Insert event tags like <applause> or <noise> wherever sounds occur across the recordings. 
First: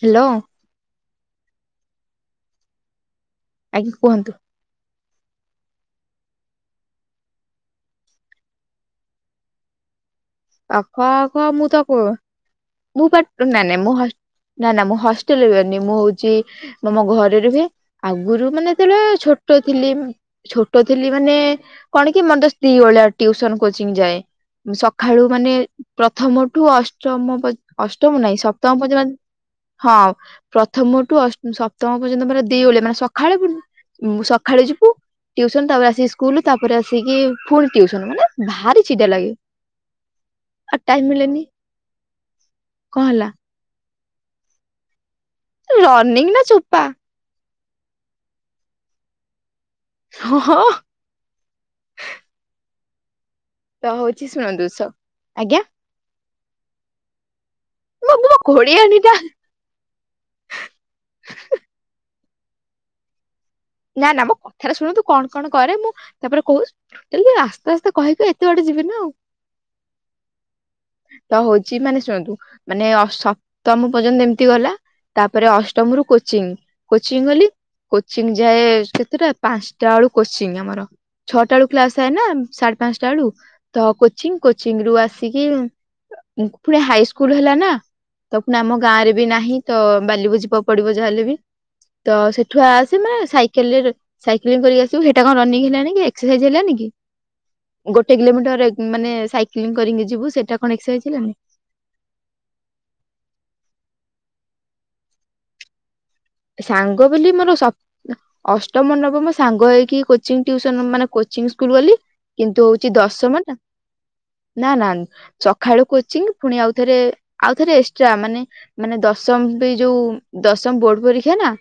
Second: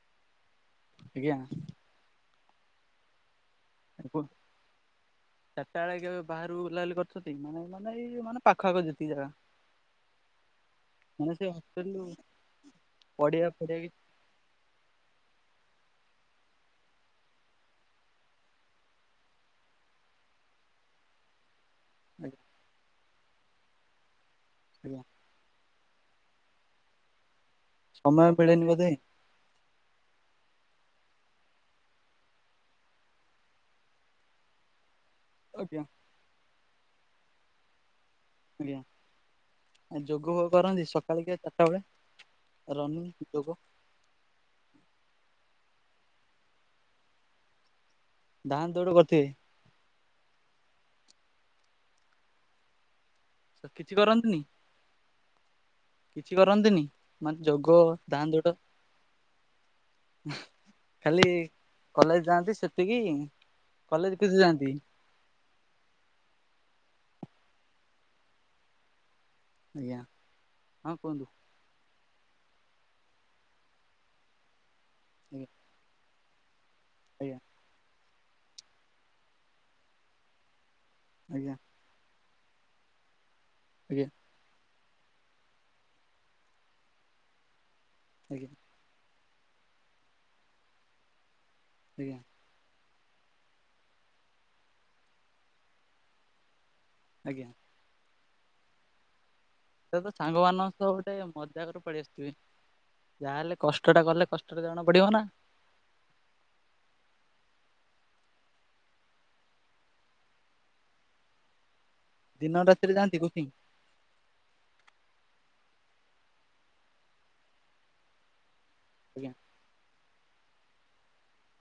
Hello. ଆଜ୍ଞା। ଆଜ୍ଞା <unintelligible> କୁହନ୍ତୁ ଚାରିଟା ବେଳେ କେବେ ବାହାରୁ ଉଲା ଉଲି କରିଚନ୍ତି ମାନେ ମାନେ ଏଇ ମାନେ ପାଖ ଆଖ ଯେତିକି ଜାଗା? ପାଖ ମାନେ ଆଖ ସେ ମୁ ତ କୋ ହଷ୍ଟେଲରୁ ମୁଁ ପା ପଡିଆ ନାଇଁ ଫଡିଆ ନାଇଁ କି ମୁଁ ହସ୍ ନା ନା ମୁଁ ହଷ୍ଟେଲରେ ରୁହେନି ମୁଁ ହଉଚି ମୁଁ ଆମ ଘରେ ରୁହେ ଆଗୁରୁ ମାନେ ତେଳେ ଛୋଟ ଥିଲି ଛୋଟ ଥିଲି ମାନେ କଣ କି ମନ୍ଦ ସ୍ତ୍ରୀ ଭଳିଆ ଟିଉସନ୍, କୋଚିଂ ଯାଏ। ଆଜ୍ଞା ଖାଳୁ ମାନେ ପ୍ରଥମଠୁ ଅଷ୍ଟମ ପଜ୍ ଅଷ୍ଟମ ସମୟ ନାଇଁ ମିଳେନି ସପ୍ତମ ବୋଧେ ପର୍ଯ୍ୟନ୍ ହଁ ପ୍ରଥମ ଟୁ ଅସ୍ ସପ୍ତମ ପର୍ଯ୍ୟନ୍ତ ମାନେ ଦି ଓଳିଆ ମାନେ ସଖାଳେ ପୁନ୍ ଉୁଁ ସଖାଳେ ଯିବୁ ଟିଉସନ୍ ଆଜ୍ଞା ତାପରେ ଆସିକି ସ୍କୁଲ ତାପରେ ଆସିକି ଫୁଣି ଟିଉସନ୍ ମାନେ ଆଜ୍ଞା ଭାରି ଚିଡା ଲାଗେ। ଯୋଗ ଆଉ କରନ୍ତି ଟାଇମ ସକାଳେ କେ, ମିଳେନି ଚାଟା ବେଳେ କଣ ରନି ହେଲା ଯୋଗ ରନିଂ ନା ଚୋପା। ଧାଁ, ଦୌଉଡ଼ କରିଥିବେ। ହ ହଁ। ତ କିଛି ହଉଛି କରନ୍ତିନି, ଶୁଣନ୍ତୁ ସ ଆଜ୍ଞା କିଛି କରନ୍ତିନି? ମାନେ ଯୋଗ ମୋ ମୋ ତାନ୍, ଦୋଡ଼? ଘୋଡିଆଣୀ ଟା ଖାଲି କଲେଜ ଯାଆନ୍ତି ସେତିକି? ନା କଲେଜ ନା ମୋ କିଛି ଯାଆନ୍ତି କଥାଟା ଶୁଣନ୍ତୁ। କଣ କଣ କରେ ମୁଁ ତାପରେ କହୁ ସ୍ <unintelligible> ଆସ୍ତେ ଆସ୍ତେ କହିକି ଏତେ ବାଟ ଯିବିନା ଆଉ। ଆଜ୍ଞା ହଁ କୁହନ୍ତୁ ତ ହଉ ଚି ମାନେ ଶୁଣନ୍ତୁ ମାନେ ଅସ୍ ସପ୍ତମ ପର୍ଯ୍ୟନ୍ତ ଏମତି ଗଲା ଆଜ୍ଞା ତାପରେ ଅଷ୍ ଟମ୍ କୋଚିଂ କୋଚିଂ ଆଜ୍ଞା ଗଲି କୋଚିଂ ଯାଏ ସେତଟା ପାନ୍ସାଟା ବେଳୁ କୋଚିଂ ଆମର ଆଜ୍ଞା ଛଅଟା ଏଳୁ କ୍ଲାସ୍ ଥାଏନା ସାଡ୍ ପାଞ୍ଚଟା ଏଳୁ ତ ଆଜ୍ଞା କୋଚିଂ କୋଚିଂ ରୁ ଆସିକି ଫୁଣି ହାଇସ୍କୁଲ ହେଲା ନା ତ ଆଜ୍ଞା ପ୍ ନାମ ଗାଁରେ ବି ନାହିଁ ତ ବାଲିିବୁ ଯିବାକୁ ପଡିବ ଯାହା ହେଲେ ବି ଆଜ୍ଞା ତ ସେଠୁ ଆସି ମାନେ ସାଇକେଲ ରେ ସାଇକେଲିଂ କରିକି ଆସିବୁ ସେଇଟା କଁ ରନିଂ ହେଲାନି କି ଏକ୍ସସାଇଜ୍ ହେଲାନି କି? ଆଜ୍ଞା। ଗୋଟେ କିଲୋମିଟର ଏ ମାନେ ସାଇ ସେ ତ ଛାଙ୍ଗ ମାନଙ୍କ ସହ ଗୋଟେ ମଜାକରେ ପଳେଇ ଆସତିବି। ଯାହାହେଲେ କଷ୍ଟଟା କଲେ କଷ୍ଟଟା ଜାଣା ପଡିବ ନା। ସାଙ୍ଗ ବୋଲି ମୋର ସ ଅଷ୍ଟମ ନବମ ସାଙ୍ଗ ହେଇକି କୋଚିଂ ଟିଉସନ ମାନେ କୋଚିଂ ସ୍କୁଲ ଗଲି। ଦିନ କିନ୍ତୁ ହୋଉଚି ରାତିରେ ଯାଆନ୍ତି କୋଚିଂ ଦଶମଟା ନା ନା ଚଖାଳୁ କୋଚିଂ ପୁଣି ଆଉ ଥରେ ଆଉଥରେ ଏକ୍ସଟ୍ରା ମାନେ ମାନେ ଆଜ୍ଞା ଦଶମ ବି ଯୋଉ ଦଶମ ବୋର୍ଡ ପରୀକ୍ଷା ନା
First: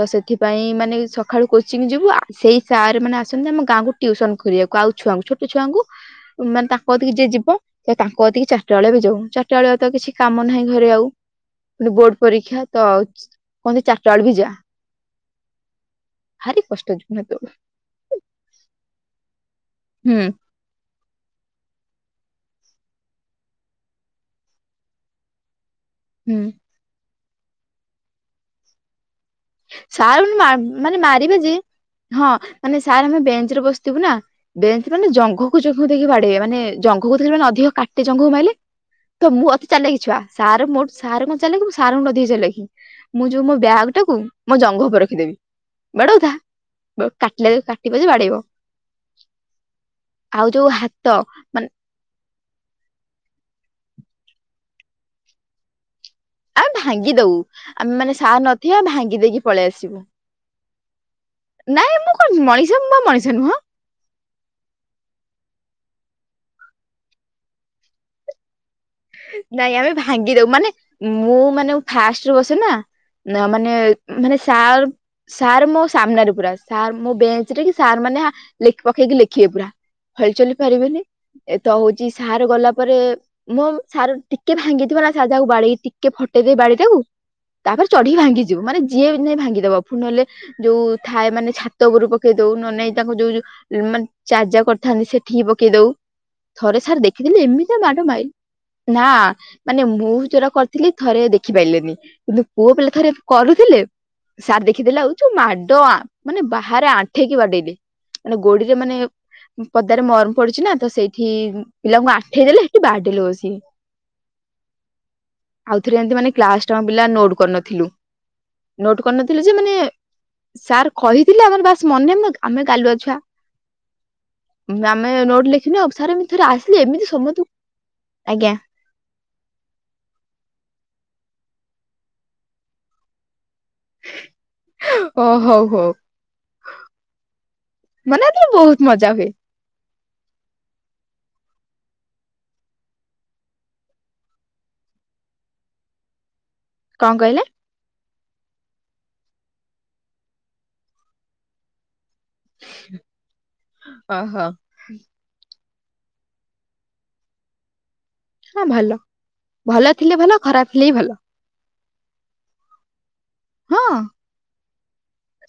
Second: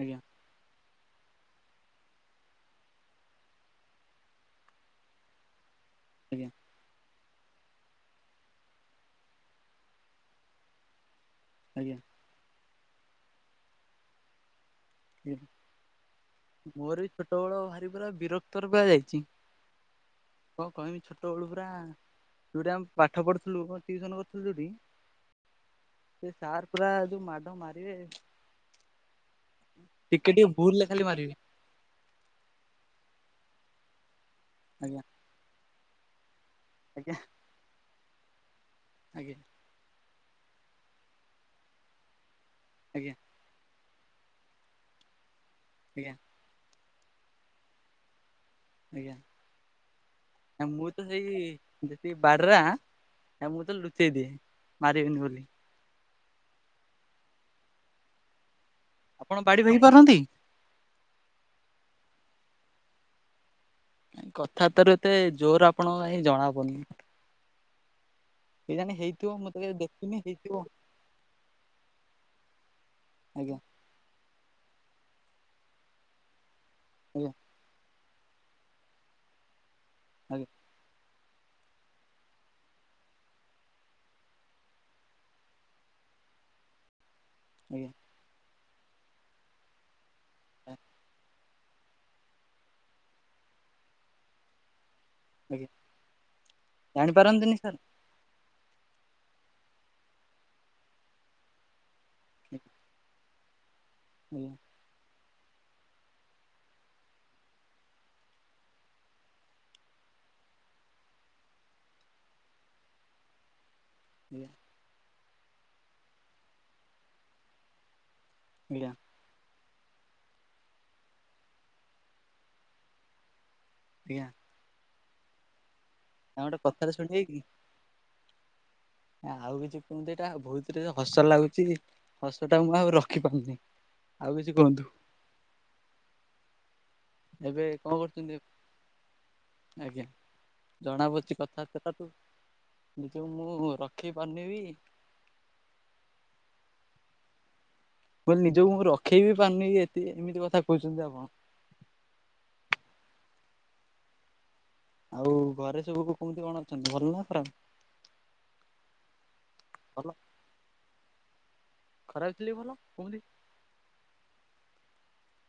ତ ସେଥି ପାଇଁ ମାନେ ସକାଳୁ କୋଚିଂ ଯିବୁ ଆ ସେଇ ସାର୍ ମାନେ ଆସନ୍ତି ଆମ ଗାଁକୁ ଟ୍ୟଉସନ କୋଲିବାକୁ ଆଉ ଛୁଆଙ୍କୁ ଛୋଟ ଛୁଆଙ୍କୁ ଆଜ୍ଞା ମାନେ ତା କତିକି ଯିଏ ଯିବ ତ ତାଙ୍କ କତିକି ଚାରିଟାଳେ ବି ଯାଉ ଚାରିଟା ବେଳିଆ ତ କିଛି କାମ ନାହିଁ ଘରେ ଆଉ। ଏ ଆଜ୍ଞା ବୋର୍ଡ ପରୀକ୍ଷା ତ କୁହନ୍ତି ଚାରିଟା ବେଳ ବି ଯା। ଭାରି କଷ୍ଟ ମୋର ବି ଜୀବନ ସେତେବେଳେ ଛୋଟବେଳ ଭାରି ପୁରା ବିରକ୍ତର ପୂଆ ଯାଇଚି। ହୁଁ! କଁ କହିବି ଛୋଟବେଳୁ ପୁରା ଯେଉଟା ଆମେ ପାଠ ପଢ଼ୁଥିଲୁ ଟିଉସନ କରିଥିଲୁ ଯୋଉଠି <inaudible> ସେ ସାର୍ ପୁରା ଯୋଉ ମାଡ ମାରିବେ ଛାର୍ ଟିକେ ମା ଟିକେ ଭୁଲରେ ମାନେ ଖାଲି ମାରିବେ ଯେ ହଁ ମାନେ ସାର୍ ଆମେ ବେଞ୍ଚ ରେ ବସିଥିବୁ ନା ବେଞ୍ଚ ଆଜ୍ଞା ମାନେ ଜଙ୍ଘକୁ ଜଙ୍ଘ ଦେଇକି ବାଡେଇବେ ମାନେ ଜଙ୍ଘ କୁ ଆଜ୍ଞା ନଧିଲେ ମାନେ ଅଧିକ କାଟେ ଜଙ୍ଘକୁ ମାଇଲେ ତ ଆଜ୍ଞା ମୁଁ ଅ ଚାଲେକି ଛୁଆ ସାର ମୋ ସାର୍ କଣ ଚାଲେ କି ମୁଁ ସାରଙ୍କଠୁ ଅଧିକ ଚାଲେକ୍। ଆଜ୍ଞା! ମୁଁ ଯୋଉ ମୋ ବ୍ୟାଗ୍ ଟାକୁ ମୋ ଜଙ୍ଘ ଉପ ରଖିଦେବି ଆଜ୍ଞା ବାଡ଼ଉଥା! କାଟିଲେ ଯୋ କାଟିବ ଯ ବାଡ଼େଇବ ଆଜ୍ଞା ଆଉ ଆ ଯୋଉ ମୁଁ ତ ହାତ ସେଇ ମାନେ ଯେତିକି ବାଡ୍ରା ଆ ମୁଁ ତ ଲୁଚେଇ ଦିଏ ମାରିବେନି ବୋଲି! ଆ ଭାଙ୍ଗି ଦଉ ଆମେ ମାନେ ସାର ନଥିବେ ଭାଙ୍ଗି ଆପଣ ଦେଇକି ବାଡି ପଳେଇ ଭାଙ୍ଗି ଆସିବୁ! ପାରନ୍ତି ନାଇଁ ମୁଁ କ ମଣିଷ ମୁଁ ବା ମଣିଷ ନୁହଁ! କଥା ତୋର ଏତେ ଜୋର ଆପଣଙ୍କ କାହିଁ ଜଣା ପଡ଼ୁନି! କେଜାଣି ହେଇ ନାଇଁ ଆମେ ଭାଙ୍ଗିଦଉ ମାନେ ମୁଁ ମାନେ ଉ ଫାଷ୍ଟରେ ବସେ ନା ନ ଆଜ୍ଞା ମାନେ ମାନେ ସାର୍ ସାର୍ ମୋ ସାମ୍ନାରେ ପୁରା ସାର୍ ମୋ ଆଜ୍ଞା ବେଞ୍ଚ ରେ କି ସାର୍ ମାନେ ଆ ଲେଖ ପକେଇକି ଲେଖିବେ ପୁରା ହଲ୍ ଆଜ୍ଞା ଚଲି ଲି ପାରିବେନି ଏ ତ ହଉଛି ସାର ଗଲା ପରେ ମୋ ସାର ଟିକେ ଭାଙ୍ଗିଥିବ ନା ସାର୍ ଯାକୁ ବାଡିଇ ଟିକେ ଫଟେଇଦେ ବାଡି ଟାକୁ ତାପରେ ଆଜ୍ଞା ଚଢିକି ଭାଙ୍ଗିଯି ଯ ମାନେ ଯିଏ ନାଇଁ ଭାଙ୍ଗିଦବ ଫୁନଲେ ଯୋଉ ଥାଏ ମାନେ ଛା ତରୁ ପକେଇ ଦଉ ନ ନାଇଁ ତାଙ୍କୁ ଯୋଉ ଯୋଉ ମାନେ ଚାଜା କରିଥାନ୍ତି ସେ ଠିକି ଆଜ୍ଞା ପକେଇ ଦଉ ଥରେ ସାର୍ ଦେଖିଦିଲେ ଜାଣିପାରନ୍ତିନି ସାର୍ ଏମିତିଆ ମାଡ ମାଇ ନା ମାନେ ମୁଁ ଯୋରା କରିଥିଲି ଥରେ ଦେଖିପାଇଲେ ନି କିନ୍ତୁ ଆଜ୍ଞା ପୁଅ ପିଲା ଥରେ କରୁଥିଲେ ଆଜ୍ଞା ସାର୍ ଦେଖିଦେଲେ ଆଉ ଯୋଉ ମାଡ ମାନେ ବାହାରେ ଆଣ୍ଠେଇକି ବାଡେଇଲେ! ମାନେ ଗୋଡିରେ ମାନେ ପଦାରେ ମରମ ପଡୁଛି ନା ତ ସେଇଠି ପିଲାଙ୍କୁ ଆଠେଇ ଦେଲେ ସେଠି ବାଡ଼େଇ ଲେ ବସି ନିଆ ଆଉଥରେ ଏମତି ମାନେ କ୍ଲାସ ଟାମ ପିଲା ନୋଟ କରିନଥିଲୁ ଆଜ୍ଞା ନୋଟ୍ କରିନଥିଲେ ଯେ ମାନେ ସାର୍ କହିଥିଲେ ଆମର ବାସ୍ ମନେ ଆମେ ଗାଲୁଆ ଛୁଆ ଆଜ୍ଞା। ଆମେ ନୋଟ ଲେଖିନୁ ଆଉ ସାର ଆଉ ଥରେ ଗୋଟେ ଆସିଲେ କଥାରେ ଏମିତି ଶୁଣିବେ କି ସମସ୍ତୁ ଆଜ୍ଞା। ଆଉ କିଛି କୁହନ୍ତିଏଇଟା ବହୁତ ରେ ହସ ଲାଗୁଛି ହସ ଟା ମୁଁ ଆଉ ରଖି ପାରୁନି! ଆଉ କିଛି କୁହନ୍ତୁ? ଓ ହଉ ହଉ ଏବେ କଣ ମାନେ କରୁଛନ୍ତି ଏଠି ବହୁତ ମଜା ହୁଏ। ଆଜ୍ଞା ଜଣାପଡୁଛି କଥା ବାର୍ତ୍ତା ତାକୁ ନିଜ କୁ ମୁଁ ରଖି ପାରୁନିବି କଣ କହିଲେ? କୋଇ ନିଜକୁ ମୁଁ ରଖେଇ ବି ପାରୁନି, ଏତେ ଏମିତି କଥା କହୁଛନ୍ତି ଆପଣ। ଅହୋ ଆଉ ଘରେ ସବୁକୁ କେମିତି କଣ ଅଛନ୍ତି ଭଲ ନାଁ ଖରାପ। ହ ଭଲ ଭଲ ଥିଲେ ଭଲ ଖରାପ ଥିଲେ ହି ଭଲ। ଖରାଥିଲେ ବି ଭଲ, କେମିତି? ହଁ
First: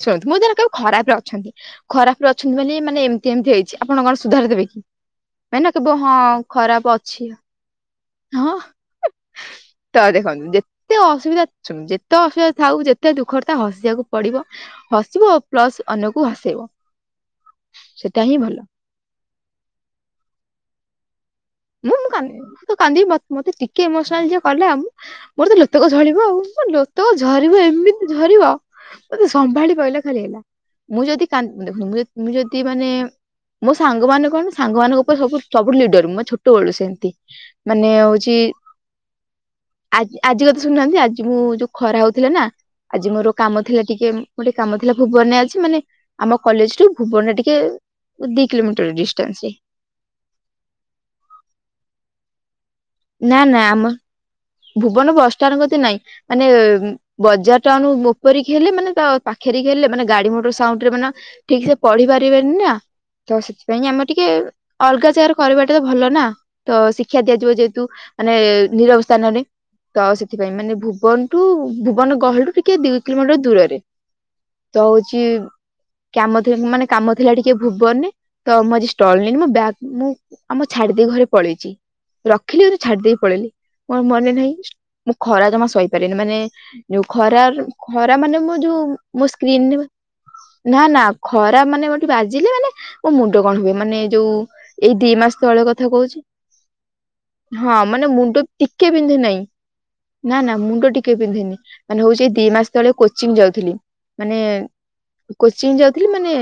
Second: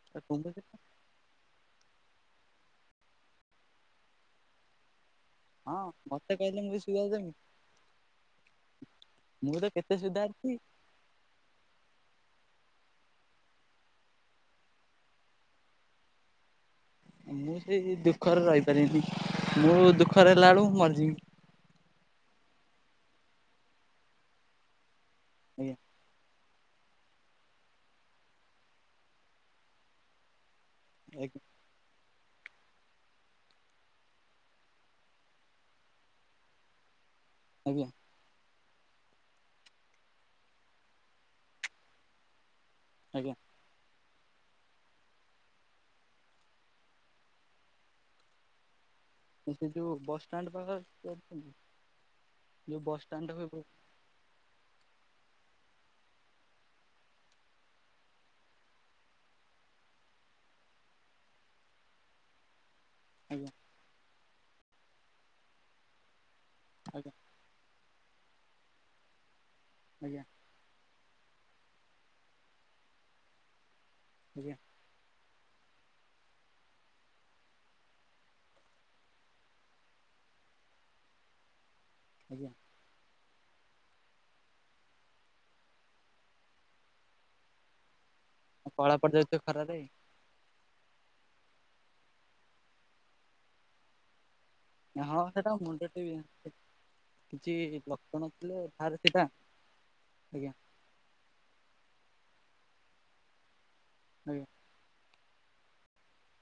ଶୁଣନ୍ତୁ ମୁଁ ଜଣକୁ କୁହନ୍ତି କହିବି ଖରାପରେ ଅଛନ୍ତି ଖରାପ ରେ ଅଛନ୍ତି ବୋଲି, ମାନେ ଏମିତି ଏମିତି ହେଇଛି, ଆପଣ କଣ ସୁଧାର ଦେବେ କି? ମାନେ କେବେ ହଁ ମତେ କହିଲେ ମୁଁ ବି ଖରାପ ସୁଧାରି ଅଛି। ଦେମି ହଁ ମୁଁ କେତେ ତ ଦେଖନ୍ତୁ ସୁଧାରିଛି ଯେ ଯେତେ ଅସୁବିଧା, ଶୁଣ ଯେତେ ଅସୁବିଧା ଥାଉୁ, ଯେତେ ଦୁଃଖରେ ଥାଉ ତ ହସିବାକୁ ପଡିବ ହସିବ ପ୍ଲସ୍ ଅନ୍ୟକୁ ହସେଇବ। ମୁଁ ସେଇ ସେଟା ହିଁ ଦୁଃଖରେ ଭଲ ରହିପାରିବିନି, ମୁଁ ଦୁଃଖରେ ହେଲା ବେଳୁକୁ ମରିଯିବି। ମୁଁ, ମୁଁ କାନ୍ଦିବି, ମୁଁ ତ କାନ୍ଦି ମତେ ଟିକେ ଇମୋସନାଲ୍ ଯିଏ କଲା ମୋର ତ ଆଜ୍ଞା ଲୋତକ ଝରିବ ଆଉ। ମୋ ଲୋତକ ଝରିବ, ଏମିତି ଝରିବ, ମତେ ସମ୍ଭାଳି ପାରିଲେ ଖାଲି ହେଲା। ମୁ ଯଦି କାନ୍ଦ ଦେଖନ୍ତୁ ମୁଁ, ମୁଁ ଯଦି ମାନେ, ମୋ ସାଙ୍ଗମାନେ କଣ ସାଙ୍ଗ ମାନଙ୍କ ଉପରେ ସବୁ ଲିଡର ମୁଁ ଛୋଟ। ଛୋଟ ବେଳୁ ସେମତି, ମାନେ ଆଜ୍ଞା ହଉଛି ଆ, ଆଜି କଥା ଶୁଣୁନାହାନ୍ତି। ଆଜି ମୁଁ ଯୋଉ ଖରା ହଉଥିଲା ନା ଆଜି ମୋର ଆଜ୍ଞା କାମ ଥିଲା ଟିକେ, ଗୋଟେ କାମ ଥିଲା, ଭୁବନରେ ଆଜି ମାନେ, ଆମ କଲେଜ ଠୁ ଭୁବନରେ ଟିକେ ଦି କିଲୋମିଟର୍ ଡିଷ୍ଟାନ୍ସ। ରେ ଆଜ୍ଞା ସେ ଯୋଉ ବସ୍ ଷ୍ଟାଣ୍ଡ ପାଖରେ ଯ ଅଛନ୍ତି? ନା ନା ଆମ, ଭୁବନ ବସ୍ ଷ୍ଟାଣ୍ଡ କତିରେ ନାହିଁ ମାନେ ବଜାର ଟାଉନ୍ ଉପରିକି ହେଲେ, ମାନେ ତା ପାଖରେ କି ହେଲେ, ମାନେ ଗାଡି ମଟର ସାଉଣ୍ଡରେ ମାନ ଠିକ୍ ସେ ପଢି ପାରିବେନି ନା? ତ ଆଜ୍ଞା ସେଥିପାଇଁ ଆମେ ଟିକେ, ଅଲଗା ଜାଗାରେ କରିବାଟା ତ ଭଲ ନା, ତ ଆଜ୍ଞା ଶିକ୍ଷା ଦିଆଯିବ ଯେହେତୁ। ତୁ ମାନେ, ନିରବ ସ୍ଥାନରେ ତ ଆଜ୍ଞା ସେଥି ମାନେ ଭୁବନ ଠୁ, ଭୁବନ ଗହଳି ଠୁ, ଟିକେ ଦୁଇ କିଲୋମିଟର ଦୂରରେ। ଆଜ୍ଞା। ତ ହଉଛି, କାମଥିଲା, ମାନେ କାମ ଥିଲା ଟିକେ ଭୁବନରେ। ତ ମୁଁ ଆଜି ଷ୍ଟଲ୍ ନେଇନି, ମୋ ବ୍ୟାଗ୍ ମୁଁ, ଆମ ଛାଡି ଦେଇ ଘରେ ପଳେଇଛି। ଆଜ୍ଞା। ରେ ଛାଡି ଦେଇ ପଳେଇଲି। ମୋର ମନେ ନାହିଁ ମୁଁ ଖରା ଜମା ସାହିପାରେନି, ମାନେ ଯୋଉ ଖରା ଖରା ମାନେ ମୁ ଉ ଆଉ ଯୋଉ କଳା ମୋ ପଡିଯାଉଥିବ ସ୍କ୍ରିନ୍ ଖରାରେ ରେ ପା ନା ନା ଖରା ମାନେ ଗୋଟେ, ବାଜିଲେ ମାନେ, ମୋ ମୁଣ୍ଡ କଣ ହୁଏ ମାନେ ଯୋଉ ଏଇ ଦି ହଁ ମାସ ସେଟା ତଳ ମୁଣ୍ଡ କଥା ଟେ କହୁଛି। କିଛି ହଁ, ମାନେ ଲକ୍ଷଣ ମୁଣ୍ଡ ଥିଲେ ଟିକେ ବାହାରେ ବିନ୍ଧେ ସେଟା ନାହିଁ, ନା ଆଜ୍ଞା ନା ମୁଣ୍ଡ ଟିକେ ଟିକେ ବିନ୍ଧେନି, ମାନେ ହଉଛି ଦି ମାସ ତଳେ କୋଚିଂ ଯାଉଥିଲି, ମାନେ ଆଜ୍ଞା କୋଚିଂ ଯାଉଥିଲି ମାନେ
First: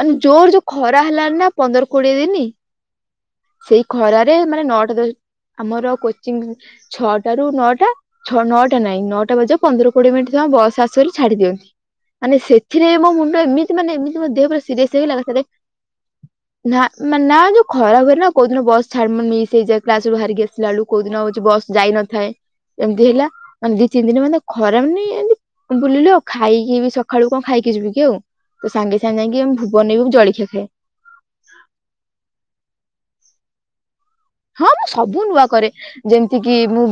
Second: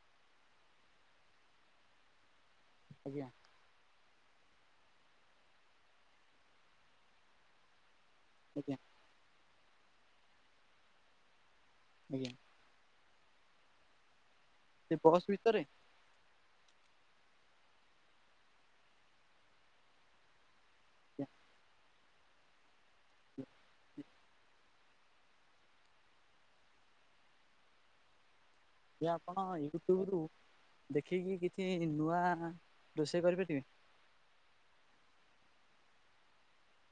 ମାନେ ଜୋର୍ ଯୋଉ ଖରା ହେଲାନି ନା ପନ୍ଦର କୋଡିଏ ଦିନ ଆଜ୍ଞା। ସେଇ ଖରାରେ ମାନେ ନଅଟା ଦସ୍ ଆମର କୋଚିଂ ଛଅଟା ରୁ ନଅଟା। ଛଅ ଆଜ୍ଞା ନଅଟା ନାଇଁ ନଅଟା ବାଜିବାକୁ ପନ୍ଦର କୋଡିଏ ମିନିଟ୍ ଥିବ ଆମ ବସ୍ ଆସିବ ବୋଲି ଛାଡି ଦିଆ ଯାଉଛି। ଆଜ୍ଞା ମାନେ ସେ ସେଥିରେ ମୋ ମୁଣ୍ଡ ଏମିତି ମାନେ ଏମିତି ମୋ ଦେହ ପୁରା ସେ ସିରିୟସ୍ ହେଇଗଲା ବସ୍ ଏକାଥରେ। ଭିତରେ ନା ମାନେ ନା ଯୋଉ ଖରା ହୁଏ ନା କୋଉ ଦିନ ବସ୍ ଛାଡ ମାନେ ମିଶ୍ ହେଇଯାଏ। କ୍ଲାସ୍ ରୁ ବାହାରିକି ଆସି ଆସିଲା ବେଳକୁ କୋଉ ଦିନ ହଉଚି ବସ୍ ଯାଇନଥାଏ। ଏମିତି ହେଲା ମାନେ ତିନି ଦିନ ମାନେ ଖରା ମାନେ ଏମିତି ବୁଲିଲୁ ଆଉ। ଖାଇକି ସକାଳୁ କଣ ଖାଇକି ଯିବି କି ଆଉ। ତ ସାଙ୍ଗେ ଯେ ସାଙ୍ଗେ ଆପଣ ଯାଇକି ଭୁବନରେ ବି ୟୁଟ୍ୟୁବରୁ ଜଳିଖିଆ ଖାଏ। ଦେଖିକି କିଛି ନୂଆ ରୋଷେଇ କରି ପାରିବେ। ହଁ ମୁଁ ସବୁ ନୂଆ କରେ। ଯେମିତି କି ମୁଁ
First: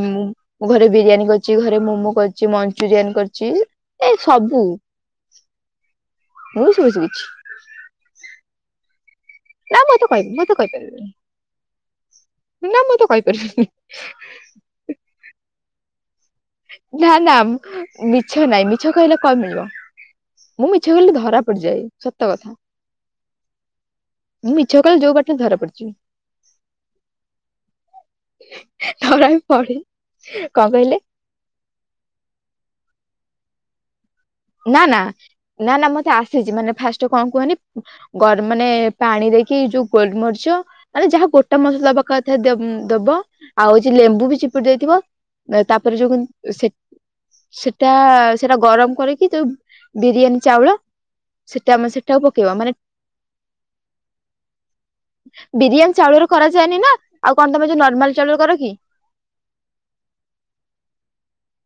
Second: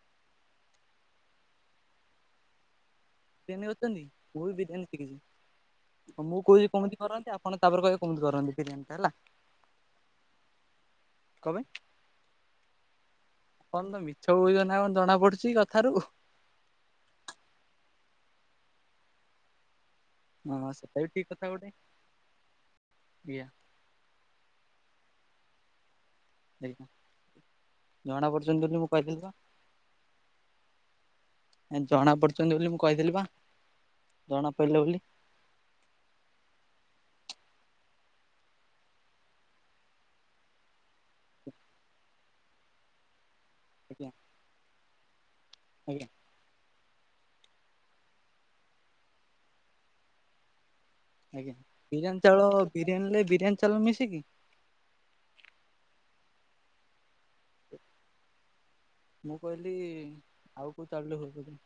ଘରେ ବିରିୟାନୀ କରିଛି। ଘରେ ମୋମୋ କରିଛି। ମଞ୍ଚୁରିଆନ୍ କରିଛି। ନ ଅଛନ୍ତି ଏ ମୁଁ ବି ସବୁ ବିଧାନ ଶଖିଛି। ମୁଁ କହୁଛି ସବୁ କେମିତି ଶିଖିଛି କରନ୍ତି? ଆପଣ ତାପରେ କହିବେ କେମିତି କରନ୍ତି ବିରିୟାନୀ ଟା ହେଲା। ନା ମୁଁ ଏତେ କହିବି ମୁଁ ଏତେ କହିପାରିବିନି। କ ପାଇଁ? ନା ମତେ କହିପାରିବିନି କଣ ତ ମିଛ କହୁଛ ନା କଣ ଜଣା ପଡୁଛି କଥାରୁ। ନା ନା ମିଛ ନାଇଁ। ମିଛ କହିଲେ କଣ ମିଳିବ? ମୁଁ ହଁ ମିଛ ସେଟା ବି କହିଲେ ଠିକ ଧରା କଥା ଗୋଟେ ପଡିଯାଏ ସତ କଥା। ଆଜ୍ଞା ମୁଁ ମିଛ କହିଲେ ଯୋଉ ବାଟିଆ ହେଲେ ଧରା ଆଜ୍ଞା ଜଣା ପଡୁଛନ୍ତି ବୋଲି ମୁଁ ପଡିଯିବି। କହିଥିଲି ଧରା ବା ବି ପଢେ କଣ କହିଲେ? ଜଣା ପଡୁଛନ୍ତି ବୋଲି ମୁଁ କହିଦେଲି ବା। ଜଣା ପଡିଲେ ନା ବୋଲି ନା ନା ନା ମତେ ଆସିଛି। ମାନେ ଫାଷ୍ଟ କଣ କୁହନି? ଗର ମାନେ ପାଣି ଦେଇକି ଯୋଉ ଗୋଲମରିଚ ଆରେ ଯାହା ଗୋଟା ମସଲା ପକାଯାଏ ଦେ ଦବ। ଆଉଚି ଆଜ୍ଞା ଲେମ୍ବୁ ବି ଚିପୁଡି ଦେଇଥିବ। ତାପରେ ଆଜ୍ଞା ଯୋଉ ସେଟା ସେଟା ଗରମ କରି କି ତୁ ବିରିୟାନୀ ଚାଉଳ ଆଜ୍ଞା ସେଟା ଆମେ ସେଟାକୁ ବିରିୟାନୀ ଚାଉଳ ପକେଇବା ମାନେ ବିରିୟାନୀରେ ବିରିୟାନୀ ଚାଉଳ ମିଶିକି। ବିରିୟାନୀ ଚାଉଳର କରାଯାଏନି ନା। ଆଉ କଣ ତମେ ଯୋଉ ନର୍ମାଲ ଚାଉଳରେ କର କି? ମୁଁ କହିଲି ଆଉ କୋଉ ଚାଉଳରେ ହୁଏ ବୋଲି।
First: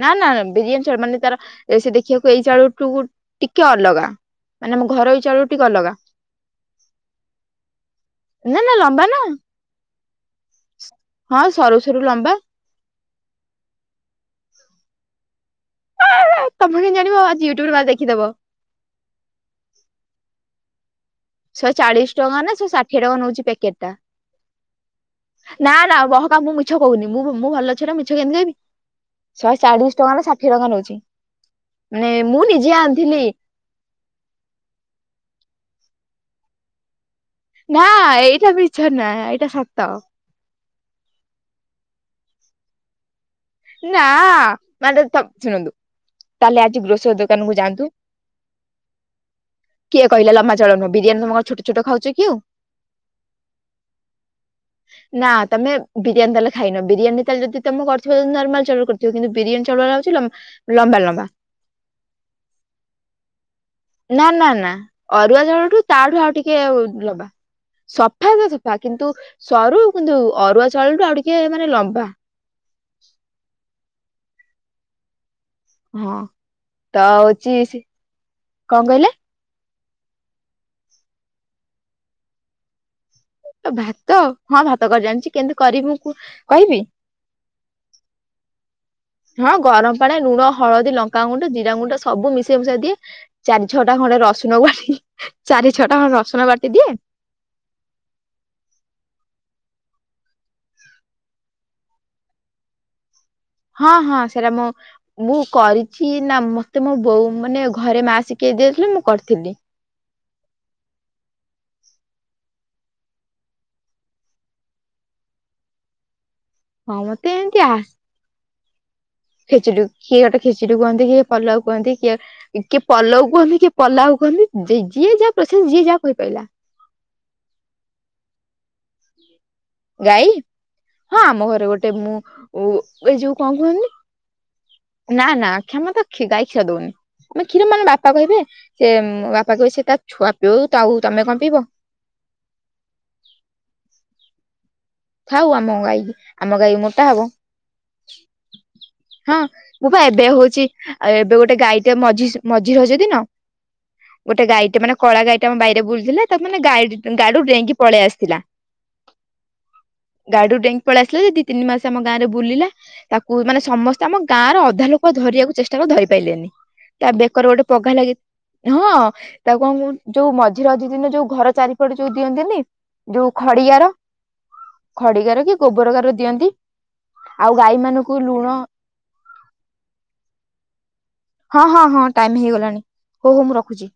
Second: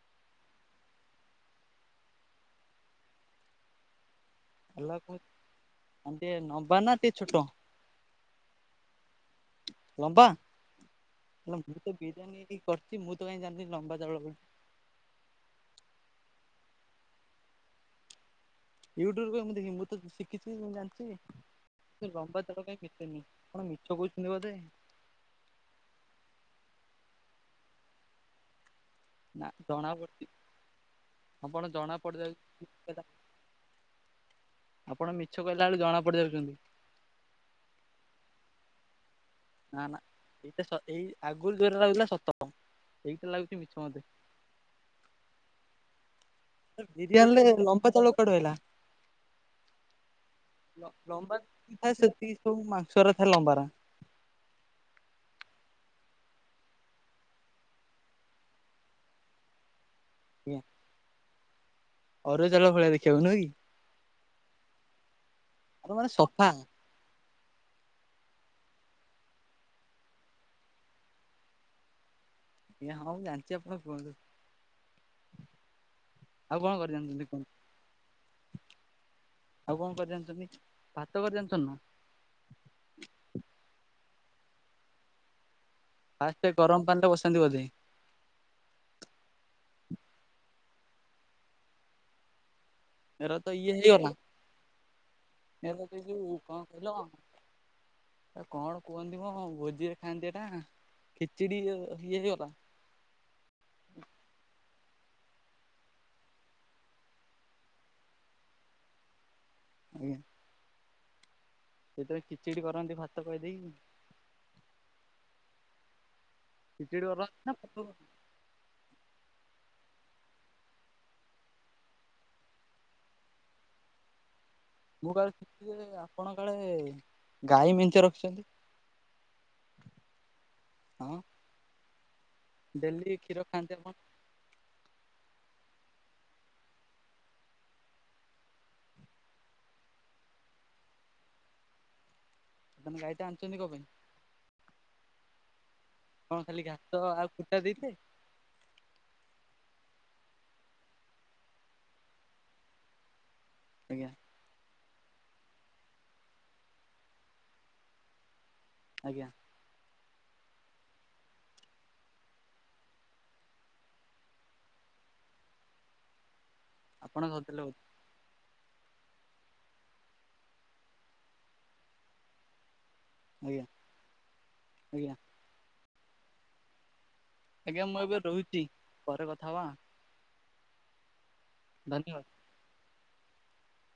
ନା ନା ବିରିୟାନୀ ଚାଳୁ ମାନେ ତାର ସେ ଦେଖିବାକୁ ଏଇ ଚାଉଳଠୁ ଟିକେ ଅଲଗା। ମାନେ ମୁଁ ଅଲଗା କୋଉ ଘରୋଇ ଚାଉଳଠୁ ଟିକେ ଅଲଗା। ମାନେ ଟିକେ ଲମ୍ବା ନା ଟିକେ ଛୋଟ ନା ନା ଲମ୍ବା ନା। ଲମ୍ବା ହଁ ମୁଁ ସରୁ ତ ସରୁ ଲମ୍ବା ବିରିୟାନୀ କରିଛି। ମୁଁ ତ କାହିଁ ଜାଣିିନି ଲମ୍ବା ଚାଉଳ ବୋଲି। ତମେ କେମିତି ଜାଣିବ? ଆଜି ୟୁଟୁବରେ ମାରି ଦେଖିଦବ। ୟୁଟ୍ୟୁବରୁ କାଇଁ ମୁଁ ଦେଖିବି। ମୁଁ ତ ଶିଖିଛି ମୁଁ ଜାଣିଛି। ଶହେ ସେ ଚାଳିଶ ଟଙ୍କା ଲମ୍ବା ନା ତଳ ଶହେ କାଇଁ ଷାଠିଏ ଟଙ୍କା କେତେନି ନଉଛି କଣ ପ୍ୟାକେଟ ଟା ମିଛ କହୁଛନ୍ତି ବୋଧେ। ନା ନା ବହକା ମୁଁ ମିଛ କହୁନି। ମୁଁ-ମୁଁ ଭଲ ଝିଅଟା ମିଛ କେମିତି କହିବି। ନା ଶହେ ଜଣା ଚାଳିଶି ଟଙ୍କା ନା ପଡୁଛି ଷାଠିଏ ଟଙ୍କା ନଉଛି। ଆପଣ ଜଣା ମାନେ ମୁଁ ନିଜେ ପଡିଯାଉଛି ଆଣିଥିଲି। <inaudible> ଆପଣ ମିଛ କହିଲା ବେଳେ ଜଣା ପଡି ଯାଉଛନ୍ତି। ନା ଏଇଟା ମିଛନାଁ ଏଇଟା ନା ସତ। ନା ଏଇଟା ସତ ଏଇ ଆଗରୁ ରଉଥିଲା ସତ। ଏଇତ ଲାଗୁଛି ମିଛ। ମତେ। ନା ମାନେ ତମ୍ ଶୁଣନ୍ତୁ। ତାହେଲେ ଆଜି ଗ୍ରୋସରୀ ବିରିୟାନୀରେ ଦୋକାନକୁ ଯାଆନ୍ତୁ। ଲମ୍ବା ଚାଉଳ କୁଆଡୁ ଆଇଲା? କିଏ କହିଲା ଲମ୍ବା ଚାଉଳ ନୁହଁ। ବିରିୟାନୀ ଲମ୍ବା ତମ ଛୋଟ ଛୋଟ ଥାଏ ଖାଉଛ ସେତିକି କିଓ। ସବୁ ମାଂସରା ଥାଏ ଲମ୍ବାରା ନା ତମେ ବିରିୟାନୀ ତାହେଲେ ଖାଇନ। ‌ ବିରିୟାନୀ ତାହେଲେ ଯଦି ତେମ କରିଥି ହୁଏ ନର୍ମାଲ ଚାଉଳରୁ କରିଥିବୁ କିନ୍ତୁ ବିରିୟାନୀ ଚାଉଳ ଟା ହଉଚି ଆଜ୍ଞା ଲମ୍ବା ଲମ୍ବା। ଅରୁଆ ଚାଉଳ ଭଳିଆ ଦେଖିବାକୁୁ ନୁହଁକି? ନା ନା ନା ଅରୁଆ ଚାଉଳ ଠୁ ଆପଣ ମାନେ ତାଠୁ ଆଉ ସଫା ଟିକେ ଆଉ ଲମ୍ବା। ସଫା ତ ସଫା କିନ୍ତୁ ସରୁ କିନ୍ତୁ ଅରୁଆ ଚଉଳ ଠୁ ଆଉ ଟିକେ ଲମ୍ବା। ଏହା ହଁ ମୁଁ ଜାଣିଚି ଆପଣ କୁହନ୍ତୁ? ହଁ ଆଉ କଣ କରି ତ ଜାଣିଛନ୍ତି କୁହନ୍ତୁ ହଉଚି ସେ କଣ କହିଲେ? ଆଉ କଣ କରି ଜାଣିଚନ୍ତି? ଭାତ କରି ଜାଣିଚନ୍ତି ନା ଅ ଭାତ ହଁ ଭାତ କରି ଜାଣିଚି କେମତି କରିବୁ? ଫାଷ୍ଟେ ଗରମ ପାଣିରେ ବସାନ୍ତି ବୋଧେ। ହଁ ଗରମ ପାଣି ରେ ଲୁଣ, ହଳଦୀ, ଲଙ୍କାଗୁଣ୍ଡ, ଜିରା ଗୁଣ୍ଡ ସବୁ ମିଶେଇ ମିଶାଇ ଦିଏ। ଏରା ତ ଚାରି ଇଏ ଛଅଟା ହେଇଗଲା ଖଣ୍ଡେ ରସୁଣ କୁ ବାଟି ଚାରି ଏରା ତ ଛଅଟା ରସୁଣ ବାଟି ଦିଏ। <inaudible> ଆ କଣ କୁହନ୍ତିମ ଭୋଜିରେ ଖାଆନ୍ତି ଏଇଟା ଖିଚିଡି ଇଏ ଯିଏ ହେଇଗଲା। ହଁ ହଁ ସେଇଟା ମୋ ମୁଁ କରିଛି ନା ମତେ ମୋ ବୋଉ ମାନେ ଘରେ ମା ଶିଖେଇ ଦେଇଥିଲେ ମୁଁ କରିଥିଲି। ଉଁ। ସେତବେଳେ ଖିଚିଡି କରନ୍ତି ଭାତ କହି ଦେଇକି? ଖିଚିଡ଼ି ର ଅରୁଆ ନା ଭାତ ର ଖେଚେଡି କିଏ ଏଟା ଖେଚେଡି କୁହନ୍ତି କିଏ ପଲାଉ କୁହନ୍ତି। କିଏ କିଏ ପଲଉ କୁହନ୍ତି କିଏ ପଲାଉ କୁହନ୍ତି ଯିଏ ଯାହା ପସନ୍ଦ ଯିଏ ଯାହା କହିପାଇଲା। ଏଇମ୍ ଗାଈ ମେଞ୍ଚେ ରଖିଛନ୍ତି। ଗାଈ ହଁ ଆମ ଘରେ ଗୋଟେ ମୁଁ ଙ ଡେଲି ଏ ଯୋଉ କ୍ଷୀର କଣ ଖାଆନ୍ତି କୁହନି ଆପଣ ନା ନା କ୍ଷ୍ୟମତା ଖି ଗାଈ କ୍ଷୀର ଦଉନି। ଆମେ କ୍ଷୀର ମାନେ ବାପା କହିବେ ସେ ବାପା କହିବେ ସେ ତା ଛୁଆ ପିଉ ତ ଆଉ ତମେ କଣ ପିଇବ? ତମେ ଗାଈଟା ଆଣିଚନ୍ତି କଣ ପାଇଁ? ଥାଉ ଆମ ଗାଈ କଣ ଆମ ଖାଲି ଗାଈ ଘାସ ମୋଟା ହବ ଆଉ କୁଟା ଦେଇଥିଲେ ହଁ। ମୁଁ ବା ଏବେ ହଉଚି ଆଉ ଏବେ ଗୋଟେ ଗାଈଟେ ମଝି ମଝି ରଜ ଦିନ ଆଜ୍ଞା। ଗୋଟେ ଗାଈଟେ ମାନେ କଳା ଗଈଟା ଆମ ବାଇରେ ବୁଲୁଥିଲା। ତାକୁ ମାନେ ଗାଇଡିଟେ ଗାଡିରୁ ଡେଇଁକି ପଳେଇ ଆସିଥିଲା। ଆଜ୍ଞା। ଗାଡିରୁ ଡେଇଁକି ପଳେଇ ଆସିଲି ଦି ତିନି ମାସ ଆମ ଗାଁରେ ବୁଲିଲା। ତାକୁ ମାନେ ସମସ୍ତେ ଆମ ଗାଁ ର ଅଧା ଲୋକ ଧରିବାକୁ ଚେଷ୍ଟା କଲେ ଧରି ପାଇଲେନି। ତା, ଆପଣ ବେକରେ ଧରିଦେଲେ ଗୋଟେ ବୋଧେ ପଘା ଲାଗି ହଁ, ତାକୁ କଣ କହୁନୁ ଯୋଉ ମଝି ରଜ ଦିନ ଯୋଉ ଘର ଚାରି ପଟେ ଯୋଉ ଦିଅନ୍ତି ନି ଯୋଉ ଆଜ୍ଞା ଖଡିୟା ର। ଆଜ୍ଞା ଖଡିଗାର କି ଗୋବର ଗାର ଦିଅନ୍ତି। ଆଉ ଗାଈ ଆଜ୍ଞା ମୁଁ ଏବେ ମାନଙ୍କୁ ରହୁଛି ଲୁଣ। ପରେ କଥା ହବା। ହଁ ହଁ ହଁ ଧନ୍ୟବାଦ। ଟାଇମ୍ ହେଇଗଲାଣି। ହଉ ହଉ ମୁଁ ରଖୁଚି।